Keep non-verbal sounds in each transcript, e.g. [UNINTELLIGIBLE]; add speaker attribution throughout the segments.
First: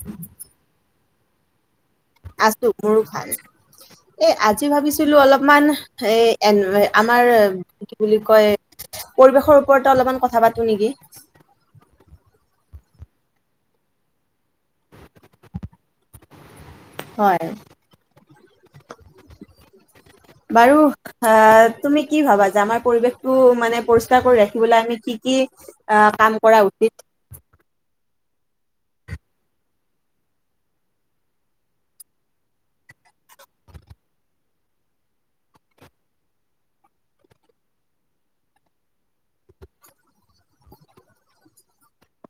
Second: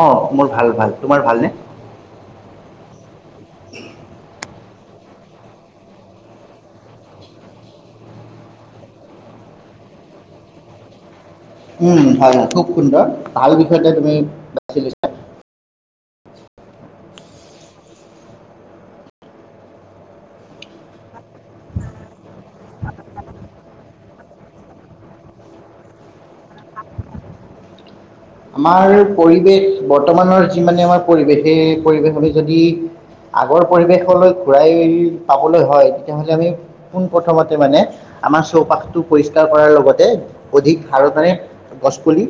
Speaker 1: অ' মোৰ ভাল - ভাল। তোমাৰ ভালনে?
Speaker 2: আছো, মোৰো ভাল। ঐ আজ, আজি ভাবিছিলো অলপমান এ' এ' আমাৰ কি বুলি কয় পৰিৱেশৰ ওপৰতে অলপমান কথা পাতো নেকি?
Speaker 1: উম, ভাল -ভাল খুব সুন্দৰ ভাল বিষয়তে তুমি বাছি লৈছা।
Speaker 2: হয়। বাৰু আহ, তুমি কি ভাবা যে আমাৰ পৰিৱেশটো মানে পৰিষ্কাৰ কৰি ৰাখিবলৈ আমি কি কি কাম কৰা উচিত?
Speaker 1: আমাৰ পৰিৱেশ বৰ্তমানৰ যি মানে আমাৰ পৰিৱেশ সেই পৰিৱেশ আমি যদি আগৰ পৰিৱেশলৈ ঘূৰাই পাবলৈ হয় তেতিয়াহলে আমি পোন প্ৰথমতে মানে আমাৰ চৌপাশটো পৰিষ্কাৰ কৰাৰ লগতে অধিক হাৰত মানে গছপুলি,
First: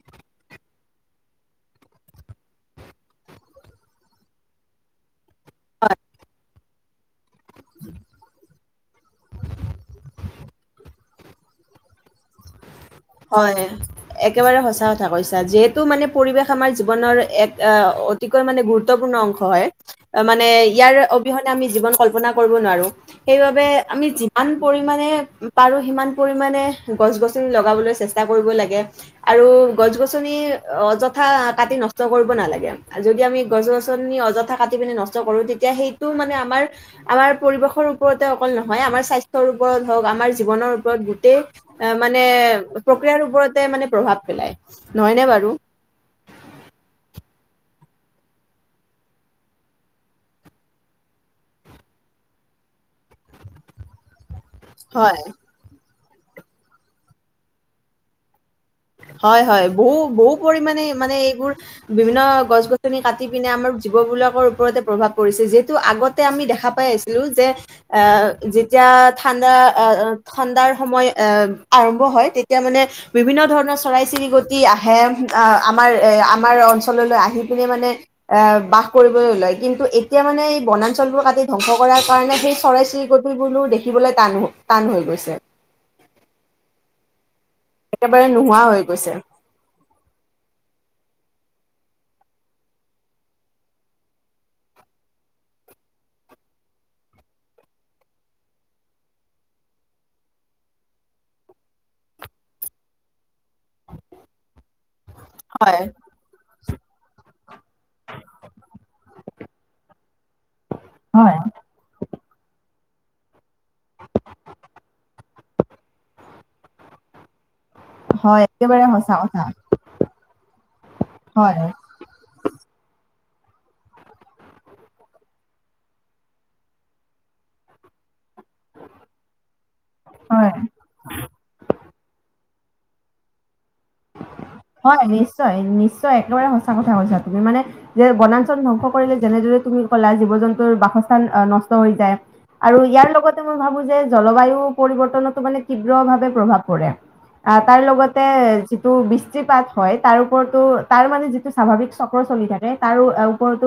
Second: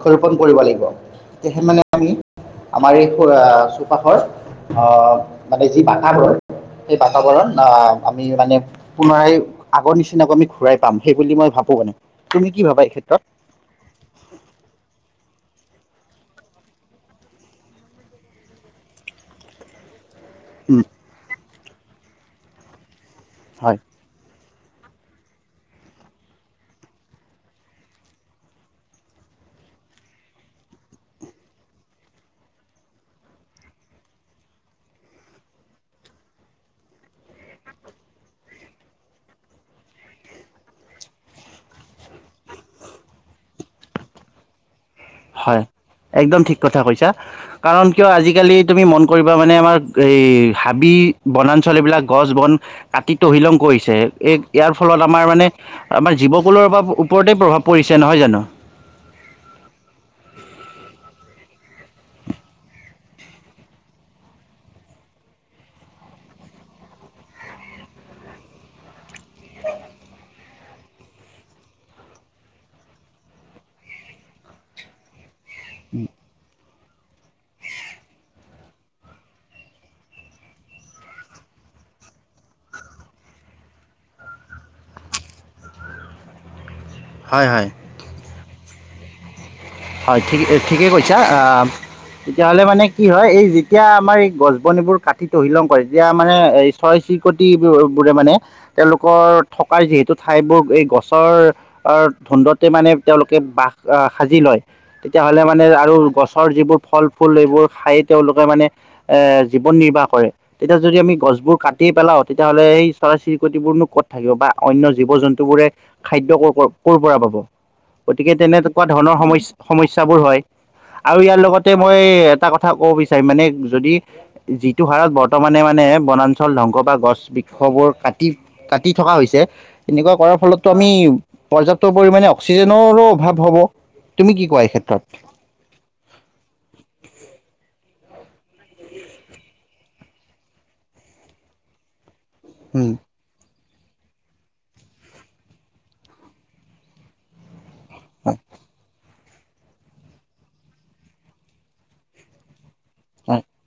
Speaker 1: বৃক্ষৰোপণ কৰিব লাগিব তেতিয়াহে মানে আমি আমাৰ এই চৌপাশৰ আ, মানে যি বাতাবৰণ বা সেই বাতাবৰণ আমি মানে পুনৰাই আগৰ নিচিনাকৈ আমি ঘূৰাই পাম। সেই বুলি মই ভাবো মানে, তুমি কি ভাবা? ক্ষেত্ৰত
Speaker 2: হয়, একেবাৰে সঁচা ক, কৈছা যিহেতু মানে পৰিৱেশ আমাৰ জীৱনৰ এক আহ, অতিকৈ মানে গুৰুত্বপূৰ্ণ অংশ হয়। অ, মানে ইয়াৰ অবিহনে আমি জীৱন কল্পনা কৰিব নোৱাৰো। সেইভাবে
Speaker 1: হয়
Speaker 2: আমি যিম, আন পৰিমানে পাৰো সিমান পৰিমানে গছ- -গছনি লগাবলৈ চেষ্ট, চেষ্টা কৰিব লাগে আৰু গছ -গছনি অযথা কাটি নষ্ট কৰিব নালাগে। যদি আমি গছ-গছনি অযথা কাটি পিনি নষ্ট কৰো, তেতিয়া সেইটো মানে আমাৰ আমাৰ পৰিৱেশৰ ওপৰতে অকল নহয়, আমাৰ স্বাস্থ্যৰ ওপৰত হওক আমাৰ জীৱনৰ ওপৰত গোটেই মানে, প্ৰক্ৰিয়াৰ ওপৰতে মানে প্ৰভাৱ পেলায়। নহয়নে বাৰু
Speaker 1: হয়, একদম ঠিক কথা কৈছা। কাৰণ কিয় আজিকালি তুমি মন কৰিবা মানে আমাৰ এই, হাবি -বনাঞ্চলবিলাক, গছ- বন কাটি তহিলং কৰিছে, এই, ইয়াৰ ফলত
Speaker 2: হয়
Speaker 1: আমাৰ মানে, আমাৰ জীৱকুলৰ ওপৰতেই প্ৰভাৱ পৰিছে নহয় জানো?
Speaker 2: হয় -হয় বহু -বহু পৰিমাণে মানে এইবোৰ বিভিন্ন গছ -গছনি কাটি পিনে আমাৰ জীৱ বিলাকৰ ওপৰতে প্ৰভাৱ পৰিছে। যিহেতু আগতে আমি দেখা পাই আছিলো যে, আহ যেতিয়া ঠাণ্ডা আহ ঠাণ্ডাৰ সময় আহ, আৰম্ভ হয়, তেতিয়া মানে বিভিন্ন ধৰণৰ, চৰাই- চিৰিকটি আহে আ, আমাৰ এ' আমাৰ অঞ্চল, ললৈ আহি পিনে মানে এ' বাস কৰিবলৈ লয়, কিন্তু এতিয়া মানে এই বনাঞ্চলবোৰ কাটি ধ্বংস কৰাৰ কাৰণে সেই চৰাই চিৰিকটিবোৰো দেখিবলৈ টান, টান হৈ গৈছে।
Speaker 1: হয় -হয়
Speaker 2: একেবাৰে নোহোৱা হৈ গৈছে।
Speaker 1: হয় ঠিক ঠিকে কৈছা, আহ তেতিয়াহলে মানে কি হয় এই যেতিয়া আমাৰ এই গছ বনিবোৰ কাটি তহিলং কৰে তেতিয়া মানে এই ছয় চিৰিকট বোৰে মানে, তেওঁলোকৰ থকা যিহেতু ঠাইবোৰ এই গছৰ ধন্দতে মানে তেওঁলোকে বাস সাজি লয়। তেতিয়াাহ'লে মানে
Speaker 2: হয়।
Speaker 1: আৰু গছৰ যিবোৰ ফল ফুল এইবোৰ খাই তেওঁলোকে মানে এ জীৱন নিৰ্বাহ কৰে, তেতিয়া যদি আমি
Speaker 2: হয়।
Speaker 1: গছবোৰ কাটি পেলাও তেতিয়াাহ'লে স। তাৰে চিৰিকতি বোৰনো ক'ত থাকিব বা অন্য জীৱ জন্তু বোৰে খাদ্য ক। কৰ' পৰা পাব গতিকে
Speaker 2: হয়
Speaker 1: তেনেকুৱা
Speaker 2: একেবাৰে সঁচা
Speaker 1: ধৰণৰ
Speaker 2: কথা
Speaker 1: সমস্যা। সমস্যাবোৰ হয়, আৰু ইয়াৰ
Speaker 2: হয়
Speaker 1: লগতে মই এটা কথা কব। মানে যদি যিটো হাৰত বৰ্তমানে মানে বনাঞ্চল ধংস বা গছ বৃক্ষবোৰ কাতি। কাটি থকা হৈছে, এনেকুৱা কৰাৰ
Speaker 2: হয়
Speaker 1: ফলতো আমি পৰ্যাপ্ত পৰিমাণে। অক্সিজেনৰো অভাৱ হ'ব। তুমি কি কোৱা এই ক্ষেত্ৰত
Speaker 2: হয় নিশ্চয় নিশ্চয় একেবাৰে সঁচা কথা কৈছা তুমি মানে যে বনাঞ্চল ধ্বংস কৰিলে যেনেদৰে তুমি ক'লা জীৱ জন্তুৰ বাসস্থান নষ্ট হৈ যায়। আৰু
Speaker 1: উম
Speaker 2: ইয়াৰ লগতে। মই ভাবো যে, জলবায়ু পৰিৱৰ্তনো মানে তীব্ৰ ভাৱে প্ৰভাৱ পৰে। তাৰ লগতে যিটো বি। পাত হয়, তাৰ ওপৰতো তাৰ মানে যিটো স্বাভাৱিক চক্ৰ চলি থাকে। তাৰো ওপৰতো।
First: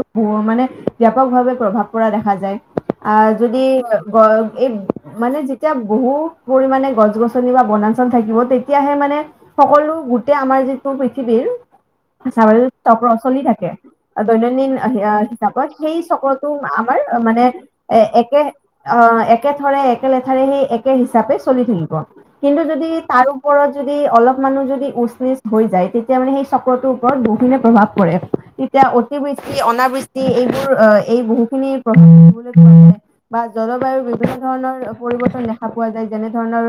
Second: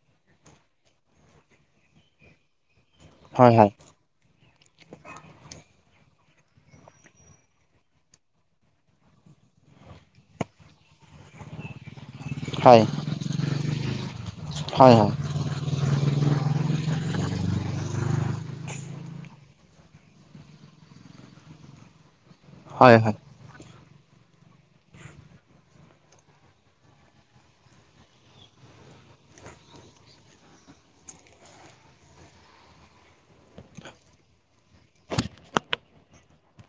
Speaker 2: মানে ব্যাপকভাৱে প্ৰভাৱ পৰা দেখা যায়। অ,
Speaker 1: হয় হয়
Speaker 2: যদি গ। এই মানে যেতিয়া বহু পৰিমণে গছ গছনি বা বনাঞ্চল থাকিব তেতিয়াহে মানে সকলো গো। তেতিয়া আমাৰ যি। পৃথিৱীৰ
Speaker 1: হয়
Speaker 2: চক্ৰ চলি থাকে দৈনন্দিন
Speaker 1: হয় হয় হয়
Speaker 2: হিচাপত সেই চক্ৰটো আমাৰ মানে একে। একেথাৰে একে লেথাৰে সেই একে হিচাপে চলি থাকিব। কিন্তু যদি,
Speaker 1: হয় হয় হয়
Speaker 2: তাৰ ওপৰত। যদি অলপ মানুহ যদি। হৈ যায়, তেতিয়া মানে সেই চক্ৰটোৰ ওপৰত বহুখিনি প্ৰভাৱ পৰে তেতিয়া অতিবৃষ্টি অনাবৃষ্টি এইবোৰ আহ, এই বহুখিনি প্ৰভাৱ বা জলবায়ু বিভিন্ন ধৰণৰ পৰিবৰ্তন দেখা পোৱা যায়। যেনে ধৰণৰ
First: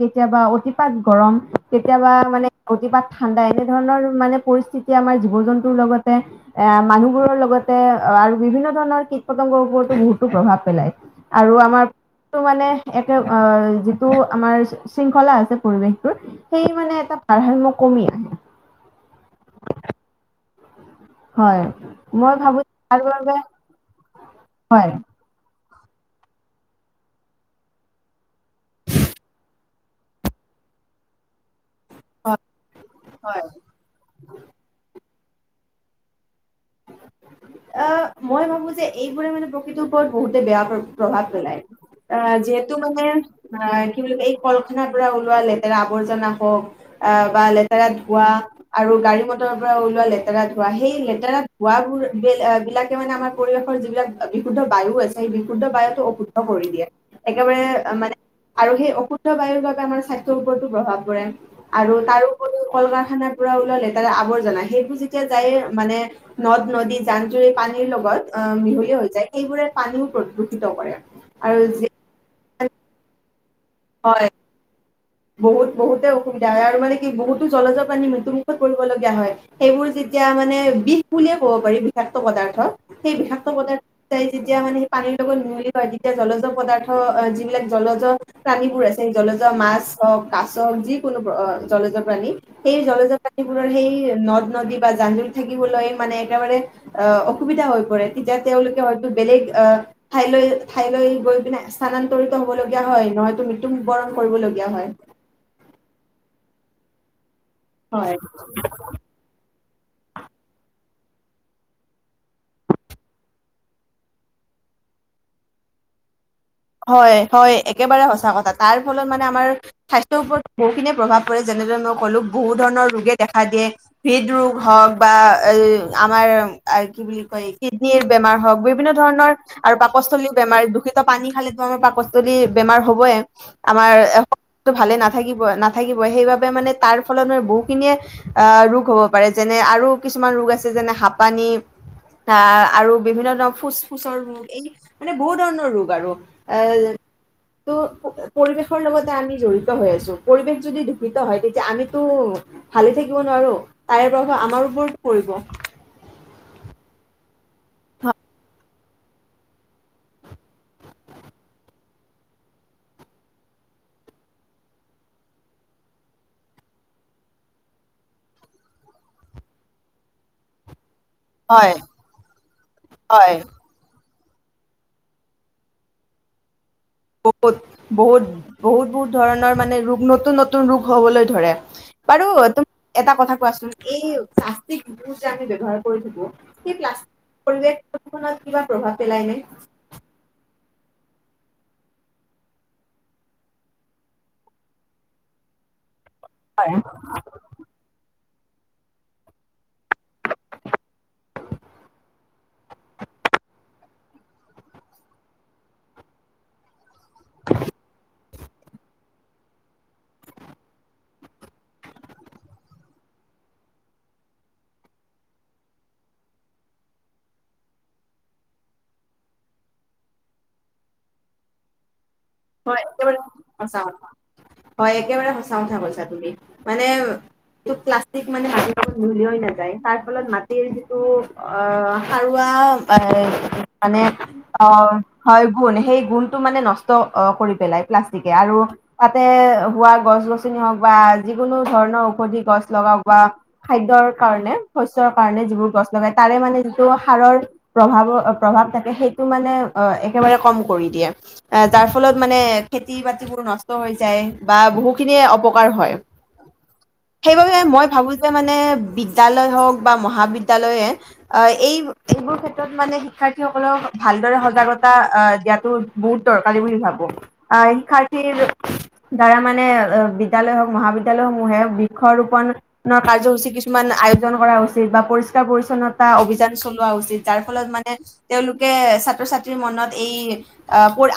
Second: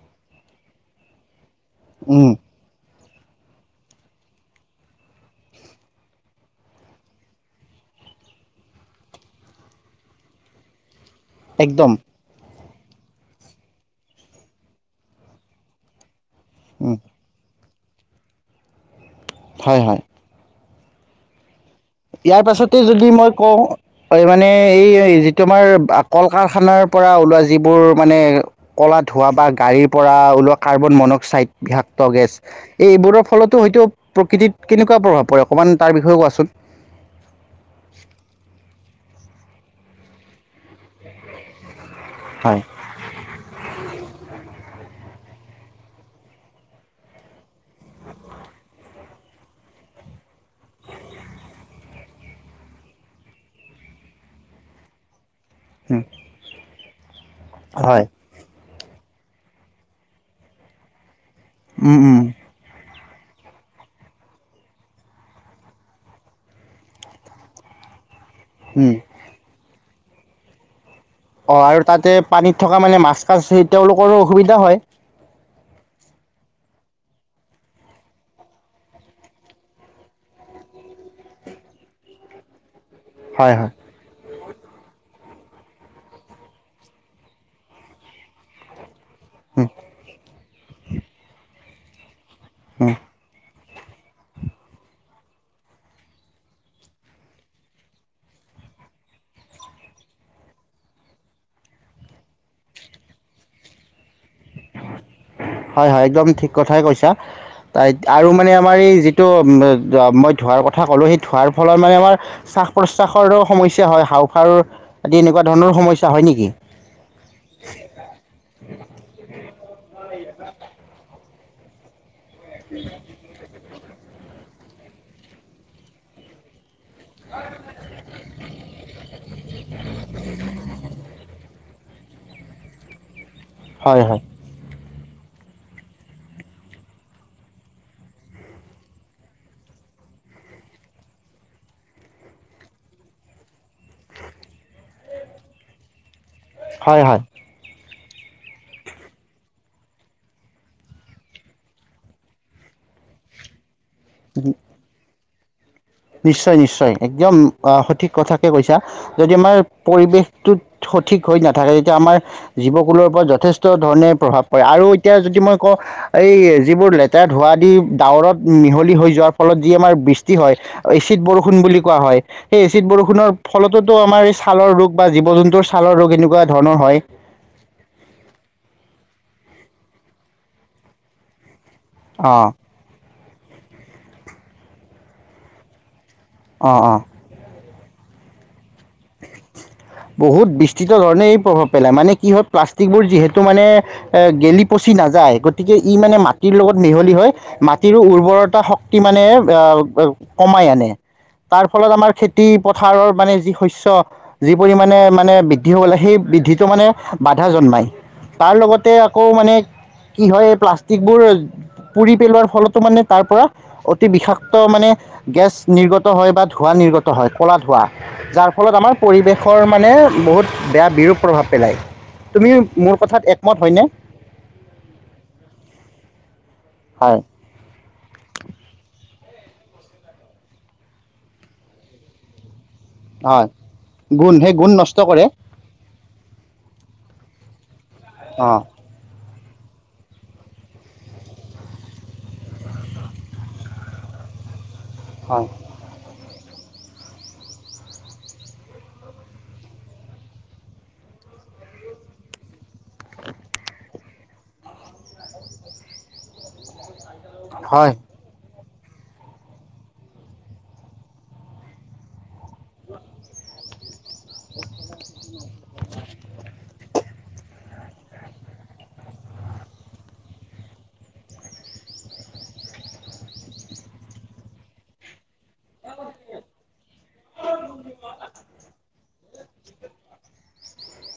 Speaker 2: কেতিয়াবা অতিপাত গৰম। কেতিয়াবা মানে। কিবা ঠাণ্ডা এনেধৰণৰ মানে পৰিস্থিতি আমাৰ জীৱ জন্তুৰ লগতে এ মানুহবোৰৰ লগতে আৰু বিভিন্ন ধৰণৰ কীট পতংগৰ ওপৰতো বহুতো প্ৰভাৱ পেলায়। আৰু
Speaker 1: একদম
Speaker 2: আমাৰটো মানে। একে অ যিটো আমাৰ শৃংখলা আছে পৰিৱেশটোৰ। সেই মানে
Speaker 1: উম,
Speaker 2: এটা। ধৃনাত্মা কমি আহ [UNINTELLIGIBLE]
Speaker 1: হয় হয়।
Speaker 2: হয়। মই
Speaker 1: ইয়াৰ
Speaker 2: ভাবো
Speaker 1: পাছতে
Speaker 2: তাৰ
Speaker 1: যদি মই
Speaker 2: বাবে
Speaker 1: কওঁ, মানে
Speaker 2: হয়
Speaker 1: এই যিটো আমাৰ। কল কাৰখানাৰ পৰা ওলোৱা যিবোৰ মানে কলা ধোৱা বা গাড়ীৰ পৰা উলোৱা কাৰ্বন মনক্সাইড। বিষাক্ত গেছ এই এইবোৰৰ ফলতো হয়তো প্ৰকৃতিত কেনেকুৱা প্ৰভাৱ পৰে অকণমানাৰ বিয়ে কোৱাচোন
Speaker 2: অ মই ভাবো যে এইবোৰে মানে প্ৰকৃতিৰ ওপৰত বহুতে বেয়া প্ৰভাৱ পেলায় অ
Speaker 1: হয়
Speaker 2: যিহেতু মানে অ কি বুলি এই কল কাৰখানা পৰা ওলোৱালে লেতেৰা আৱৰ্জনা হওঁক আহ বা লেতেৰা ধোঁৱা আৰু গাড়ী মটৰৰ পৰা ওলোৱা লেতেৰা ধোঁৱা সেই লেতেৰা ধোৱাব বি বিলাকে মানে আমাৰ পৰিৱেশৰ যিবিলাক বিশুদ্ধ বায়ু আছে সেই শুদ্ধ বায়ুতো অশুদ্ধ কৰি দিয়ে একেবাৰে
Speaker 1: হয়
Speaker 2: মানে আৰু সেই অশুদ্ধ বায়ুৰ বাবে আমাৰ স্বাস্থ্যৰ ওপৰতো প্ৰভাৱ পৰে আৰু তাৰপৰিও কল কল কাৰখানা পৰা ওলালে তাৰে আৱৰ্জনা সেইবোৰ যেতিয়া যায়ে মানে নদ নদী জান জুৰি পানীৰ লগত অ মিহলীয়া হৈ যায় সেইবোৰে পানীও প্ৰদূষিত কৰে
Speaker 1: অ আৰু তাতে পানীত থকা মানে মাছকাছত
Speaker 2: হয়
Speaker 1: তেওঁলোকৰো অসুবিধা হয়
Speaker 2: বহুত বহুত অসুবিধা হয় আৰু মানে কি বহুতো জলজৰ পানী মৃত্যুমুখত পৰিবলগীয়া হয় সেইবোৰ যেতিয়া মানে বিষ বুলিয়ে ক'ব পাৰি বিষাক্ত পদাৰ্থ। সেই বিষাক্ত
Speaker 1: হয় হয়
Speaker 2: পদাৰ্থ। যেতিয়া মানে সেই পানীৰ লগত মিহলি হয় তেতিয়া জলজৰ পদাৰ্থ যিবিলাক জলজৰ প্ৰাণীবোৰ আছে সেই জলযোৱা মাছ কাছ যি কোনো জলেজৰ প্ৰাণী এই
Speaker 1: উম উম
Speaker 2: জলজৰপ্ৰানী ৰ সেই নদ নদী বা জান জুৰি থাকিবলৈ মানে একেবাৰে অ অসুবিধা হৈ পৰে তেতিয়া তেওঁলোকে হয়তো বেলেগ আহ ঠাইলৈ ঠাইলৈ গৈ পিনে স্থানান্তৰিত হব লগীয়া হয় নহতো। মৃত্যুবৰণ কৰিব লগীয়া হয়
Speaker 1: হয় হয় একদম ঠিক কথাই কৈছা। তাই
Speaker 2: হয়
Speaker 1: আৰু মানে আমাৰ এই যিটো। যোৱা মই ধোঁৱাৰ কথা ক'লোঁ এই ধোঁৱাৰ ফলত মানে আমাৰ শ্বাস-প্ৰশ্বাসৰো সমস্যা হয় হাওফাৰৰ আদি এনেকুৱা ধৰণৰো সমস্যা হয় নেকি।
Speaker 2: হয় হয় একেবাৰে সঁচা কথা তাৰ ফলত মানে আমাৰ স্বাস্থ্যৰ ওপৰত বহু খিনিয়ে প্ৰভাৱ কৰে যেনেদৰে মই কলো বহুত ধৰণৰ ৰোগে দেখা দিয়ে হৃদৰোগ হওক বা এ আ আমাৰ। আৰু কি বুলি কয় কিডনিৰ বেমাৰ হওঁক বিভিন্ন ধৰণৰ আৰু পাকস্থলী বেমাৰ দূষিত পানী খালে। ৰ পাকস্থলী বেমাৰ হবেয়ে। আমাৰ
Speaker 1: হয় হয়
Speaker 2: ভালে নাথ। থাকিব নাথাকিব সেইবাবে মানে তাৰ ফলত ম বহুখিনিয়ে আহ ৰোগ হ'ব পাৰে যেনে আৰু কিছুমান ৰোগ আছে যেনে হাপানি আহ আৰু বিভিন্ন ধৰণৰ ফুচ ফুচৰ ৰোগ এ মানে বহু ধৰণৰ ৰোগ আৰু। এই
Speaker 1: হয় হয়
Speaker 2: তো। পৰিৱেশৰ লগতে আমি জড়িত হৈ আছো পৰিৱেশ যদি দূষিত হয় তেতিয়া আমিতো ভালে থাকিব নোৱাৰো। তাৰে প্ৰভাৱ আমাৰ ওপৰতো পৰিব।
Speaker 1: নিশ্চয় নিশ্চয় একদম। অ সঠিক কথাকে কৈছা। যদি আমাৰ পৰিৱেশটোত সঠিক হৈ নাথাকে তেতিয়া আমাৰ জীৱকুলৰ ওপৰত যথেষ্ট ধৰণে প্ৰভাৱ পৰে আৰু এতিয়া যদি মই কওঁ এই যিবোৰ লেতেৰা ধোৱা দি ডাৱৰত মিহলি হৈ যোৱাৰ ফলত যি আমাৰ বৃষ্টি হয়। এচিড বৰষুণ বুলি কোৱা হয় সেই এচিড বৰষুণৰ
Speaker 2: হয়
Speaker 1: ফলতো আমাৰ। ছালৰ ৰোগ বা জীৱ জন্তুৰ ছালৰ ৰোগ এনেকুৱা ধৰ।
Speaker 2: বহুত বহুত বহুত বহুত ধৰণৰ। মানে ৰোগ নতুন নতুন ৰোগ হ'বলৈ ধৰে। বাৰু
Speaker 1: অঁ
Speaker 2: তুম এটা কথা। কোৱাচোন এই প্লাষ্টিক বোৰ যে আমি ব্যৱহাৰ কৰো। সেই
Speaker 1: অঁ অঁ
Speaker 2: প্লাষ্টিক পৰিবেশ। কিবা। প্ৰভাৱ পেলাইনে।
Speaker 1: প্ৰিত ধৰণে এই প্ৰভাৱ পেলায় মানে কি হয় প্লাষ্টিকবোৰ যিহেতু মানে গেলি পচি নাযায় গতিকে। ই মানে মাটিৰ
Speaker 2: হয়
Speaker 1: লগত মিহলি হয় মাটিৰো উৰ্বৰত। এটা শক্তি মানে অ কমাই আনে তাৰ ফলত আমাৰ খেতি পথাৰৰ মানে যি শস্য। যি পৰিমাণে মানে বৃদ্ধি হব লাগে সেই বৃদ্ধিটো মানে বাধা জন্মায় তাৰ লগতে আকৌ মানে কি হয় প্লাষ্টিকবোৰ পুৰি পেলোৱাৰ ফলতো মানে তাৰ পৰা অতি বিষাক্ত মানে গেছ নিৰ্গত হয় বা ধোঁৱা নিৰ্গত হয় ক'লা ধোঁৱা যাৰ। ফলত আমাৰ পৰিৱেশৰ মানে বহুত বেয়া বিৰূপ প্ৰভাৱ পেলায়। তুমি মোৰ কথাত একমত হয়নে
Speaker 2: হয় একেবাৰে সঁচা কথা কৈছা তুমি মানে
Speaker 1: হয়
Speaker 2: প্লাষ্টিক মিহলি। নাযায় তাৰ ফলত মাটিৰ যিটো অ সাৰুৱা। এ
Speaker 1: হয়
Speaker 2: মানে
Speaker 1: গুণ সেই
Speaker 2: অ
Speaker 1: গুণ নষ্ট কৰে
Speaker 2: হয় গুণ সেই গুণটো মানে নষ্ট। কৰি পেলাই। প্লাষ্টিকে আৰু
Speaker 1: অঁ
Speaker 2: তাতে। হোৱা গছ গছনি হওক বা যিকোনো ধৰণৰ ঔষধি গছ লগাওক বা খাদ্যৰ কাৰণে। শস্যৰ কাৰণে
Speaker 1: হয়
Speaker 2: যিবোৰ গছ লগাই। তাৰে মানে যিটো সাৰৰ প্ৰভাৱ প্ৰভাৱ থাকে সেইটো মানে একেবাৰে কম কৰি দিয়ে। যাৰ ফলত মানে খেতি বাতিবোৰ নষ্ট হৈ যায় বা বহুখিনিয়ে অপকাৰ হয়। সেইবাবে মই
Speaker 1: হয়
Speaker 2: ভাবো যে মানে। বিদ্যালয় হওঁক বা মহাবিদ্যালয়ে এই এইবোৰ ক্ষেত্ৰত মানে শিক্ষাৰ্থীসকলক ভালদৰে সজাগতা দিয়াতো বহুত দৰকাৰ। বুলি ভাবো আহ শিক্ষাৰ্থীৰ দ্বাৰা মানে বিদ্যালয় হওক মহাবিদ্যালয় সমূহে বৃক্ষ ৰোপণ কাৰ্য্যসূচী কিছুমান আয়োজন কৰা উচিত বা পৰিষ্কাৰ পৰিচ্ছন্নতা অভিযান চল হোৱা উচিত যাৰ ফলত মানে তেওঁলোকে ছাত্ৰ ছাত্ৰীৰ মনত এই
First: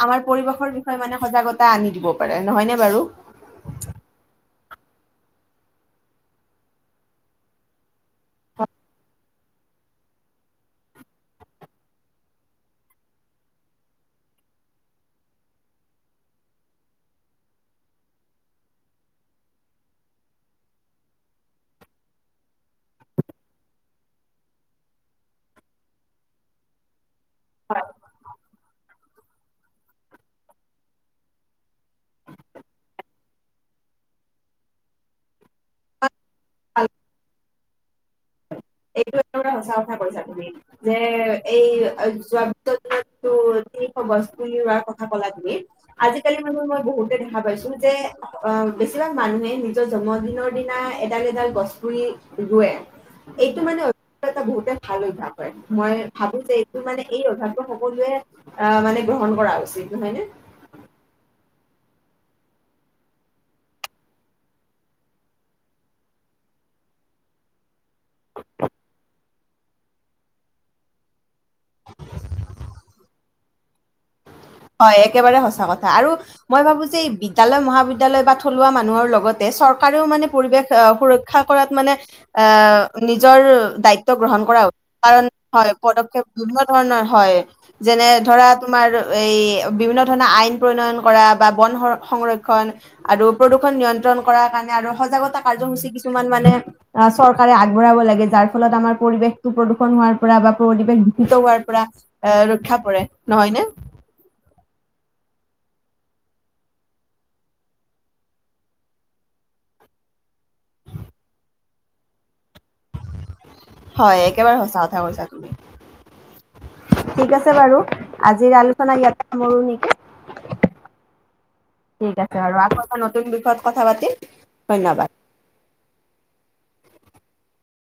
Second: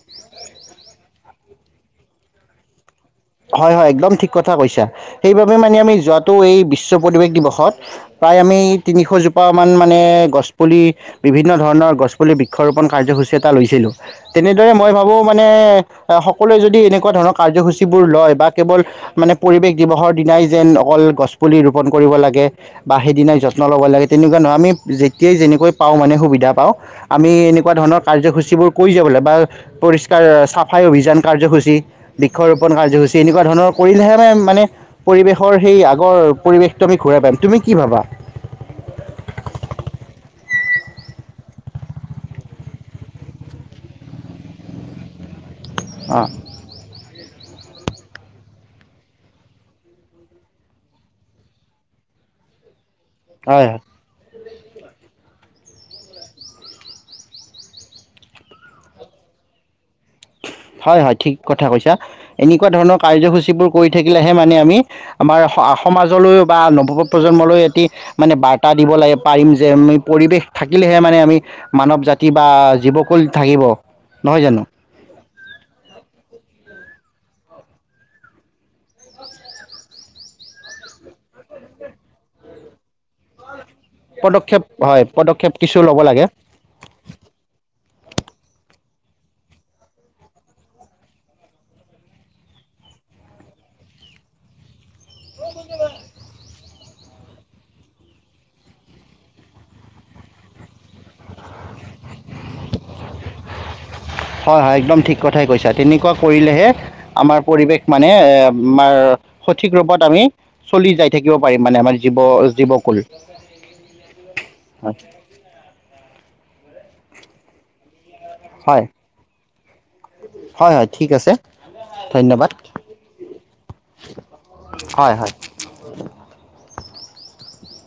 Speaker 2: আমাৰ। পৰিৱেশৰ বিষয়ে মানে সজাগতা আনি দিব পাৰে নহয়নে বাৰু
Speaker 1: হয় হয় একদম ঠিক কথা কৈছা। সেইবাবে মানে আমি যোৱাতটো এই বিশ্ব পৰিবেশ দিৱসত প্ৰায় আমি তিনিশ জোপা মান মানে গছ পুলি বিভিন্ন ধৰণৰ গছ পুলি বৃক্ষৰোপন কাৰ্যসূচী এটা লৈছিলো তেনেদৰে মই ভাবো মানে এ সকলোৱে যদি এনেকুৱা ধৰণৰ কাৰ্যসূচী ৰ ল বা কেৱল মানে পৰিৱেশ দিৱসৰ দিনাই যেন অকল গছ পুলি ৰোপন কৰিব লাগে বা সেই দিনাই যত্ন লব লাগে তেনেকুৱা নহয় আমি যেতিয়াই যেনেকৈ পাওঁ মানে সুবিধা পাওঁ। আমি এনেকুৱা ধৰণৰ কাৰ্যসূচীবোৰ কৰি যাবলৈ বা পৰিষ্কাৰ চাফাই অভিযান কাৰ্যসূচীৰ কাৰ্যসূচী এনেকুৱা ধৰণৰ কৰিলেহে মানে মানে পৰিৱেশৰ সেই আগৰ
Speaker 2: হয়
Speaker 1: পৰিবেশটো আমি ঘূৰাই পাম তুমি কি ভাবা?
Speaker 2: এইটো একবাৰে সচা কথা কৈছা তুমি যে এই যোৱাতটো গছপুলি ৰোৱাৰ কথা কলা তুমি
Speaker 1: অঁ
Speaker 2: আজিকালি মানে মই বহুতে ভ পাইছো যে আহ বেছিভাগ মানুহে নিজৰ জন্মদিনৰ দিনা এডাল এডাল গছ পুৰি ৰুৱে এইটো
Speaker 1: হয় হয়
Speaker 2: মানে এ বহুতে ভাল অভ্যাস হয় মই ভাবো যে এইটো মানে এই অভ্যাসটো সকলোৱে আহ মানে গ্ৰহণ কৰা উচিত নহয়নে
Speaker 1: হয় হয় ঠিক কথা কৈছা এনেকুৱা ধৰণৰ কাৰ্যসূচীবোৰ কৰি থাকিলেহে মানে আমি আমাৰ সমাজলৈও বা নৱ প্ৰজন্মলৈ এটি মানে বাৰ্তা দিব লাগে পাৰিম যে আমি পৰিৱেশ থাকিলেহে মানে আমি মানৱ জাতি বা জীৱকুল থাকিব। নহয় জানো
Speaker 2: হয় একেবাৰে সঁচা কথা আৰু মই ভাবো যে এই বিদ্যালয় মহাবিদ্যালয় বা থলুৱা মানুহৰ লগতে চৰকাৰেও মানে পৰিৱেশ সুৰক্ষা কৰাত মানে আহ নিজৰ। দায়িত্ব গ্ৰহণ কৰা
Speaker 1: পদক্ষেপ হয়
Speaker 2: কাৰণ
Speaker 1: পদক্ষেপ
Speaker 2: হয়
Speaker 1: কিছু ল'ব
Speaker 2: পদক্ষেপ
Speaker 1: লাগে
Speaker 2: বিভিন্ন ধৰণৰ হয় যেনে ধৰা তোমাৰ। এই বিভিন্ন ধৰণৰ আইন প্ৰণয়ন কৰা বা বন সংৰক্ষণ আৰু প্ৰদূষণ নিয়ন্ত্ৰণ কৰ কাৰণে আৰু সজাগতা কাৰ্যসূচী কিছুমান মানে আহ চৰকাৰে আগবঢ়াব লাগে যাৰ ফলত আমাৰ পৰিৱেশটো প্ৰদূষণ হোৱাৰ পৰা বা পৰিবেশ দূষিত হোৱাৰ পৰা এ ৰক্ষা পৰে নহয়নে।
Speaker 1: হয় হয় একদম ঠিক কথাই কৈছা। তেনেকুৱা কৰিলেহে আমাৰ পৰিৱেশ মানে এ আমাৰ সঠিক ৰূপত আমি চলি যাই থাকিব পাৰিম মানে আমাৰ জীৱ জীৱকুল
Speaker 2: হয় একেবাৰে সঁচা
Speaker 1: হয়
Speaker 2: কথা কৈছা তুমি। ঠিক আছে বাৰু আজিৰ
Speaker 1: হয়
Speaker 2: আলোচনা ইয়াত সামৰোঁ নেকি?
Speaker 1: হয় হয় আছে
Speaker 2: ঠিক আছে
Speaker 1: ধন্যবাদ
Speaker 2: বাৰু আকৌ এটা নতুন বিষয়ত কথা পাতিম ধন্যবাদ।
Speaker 1: হয় হয়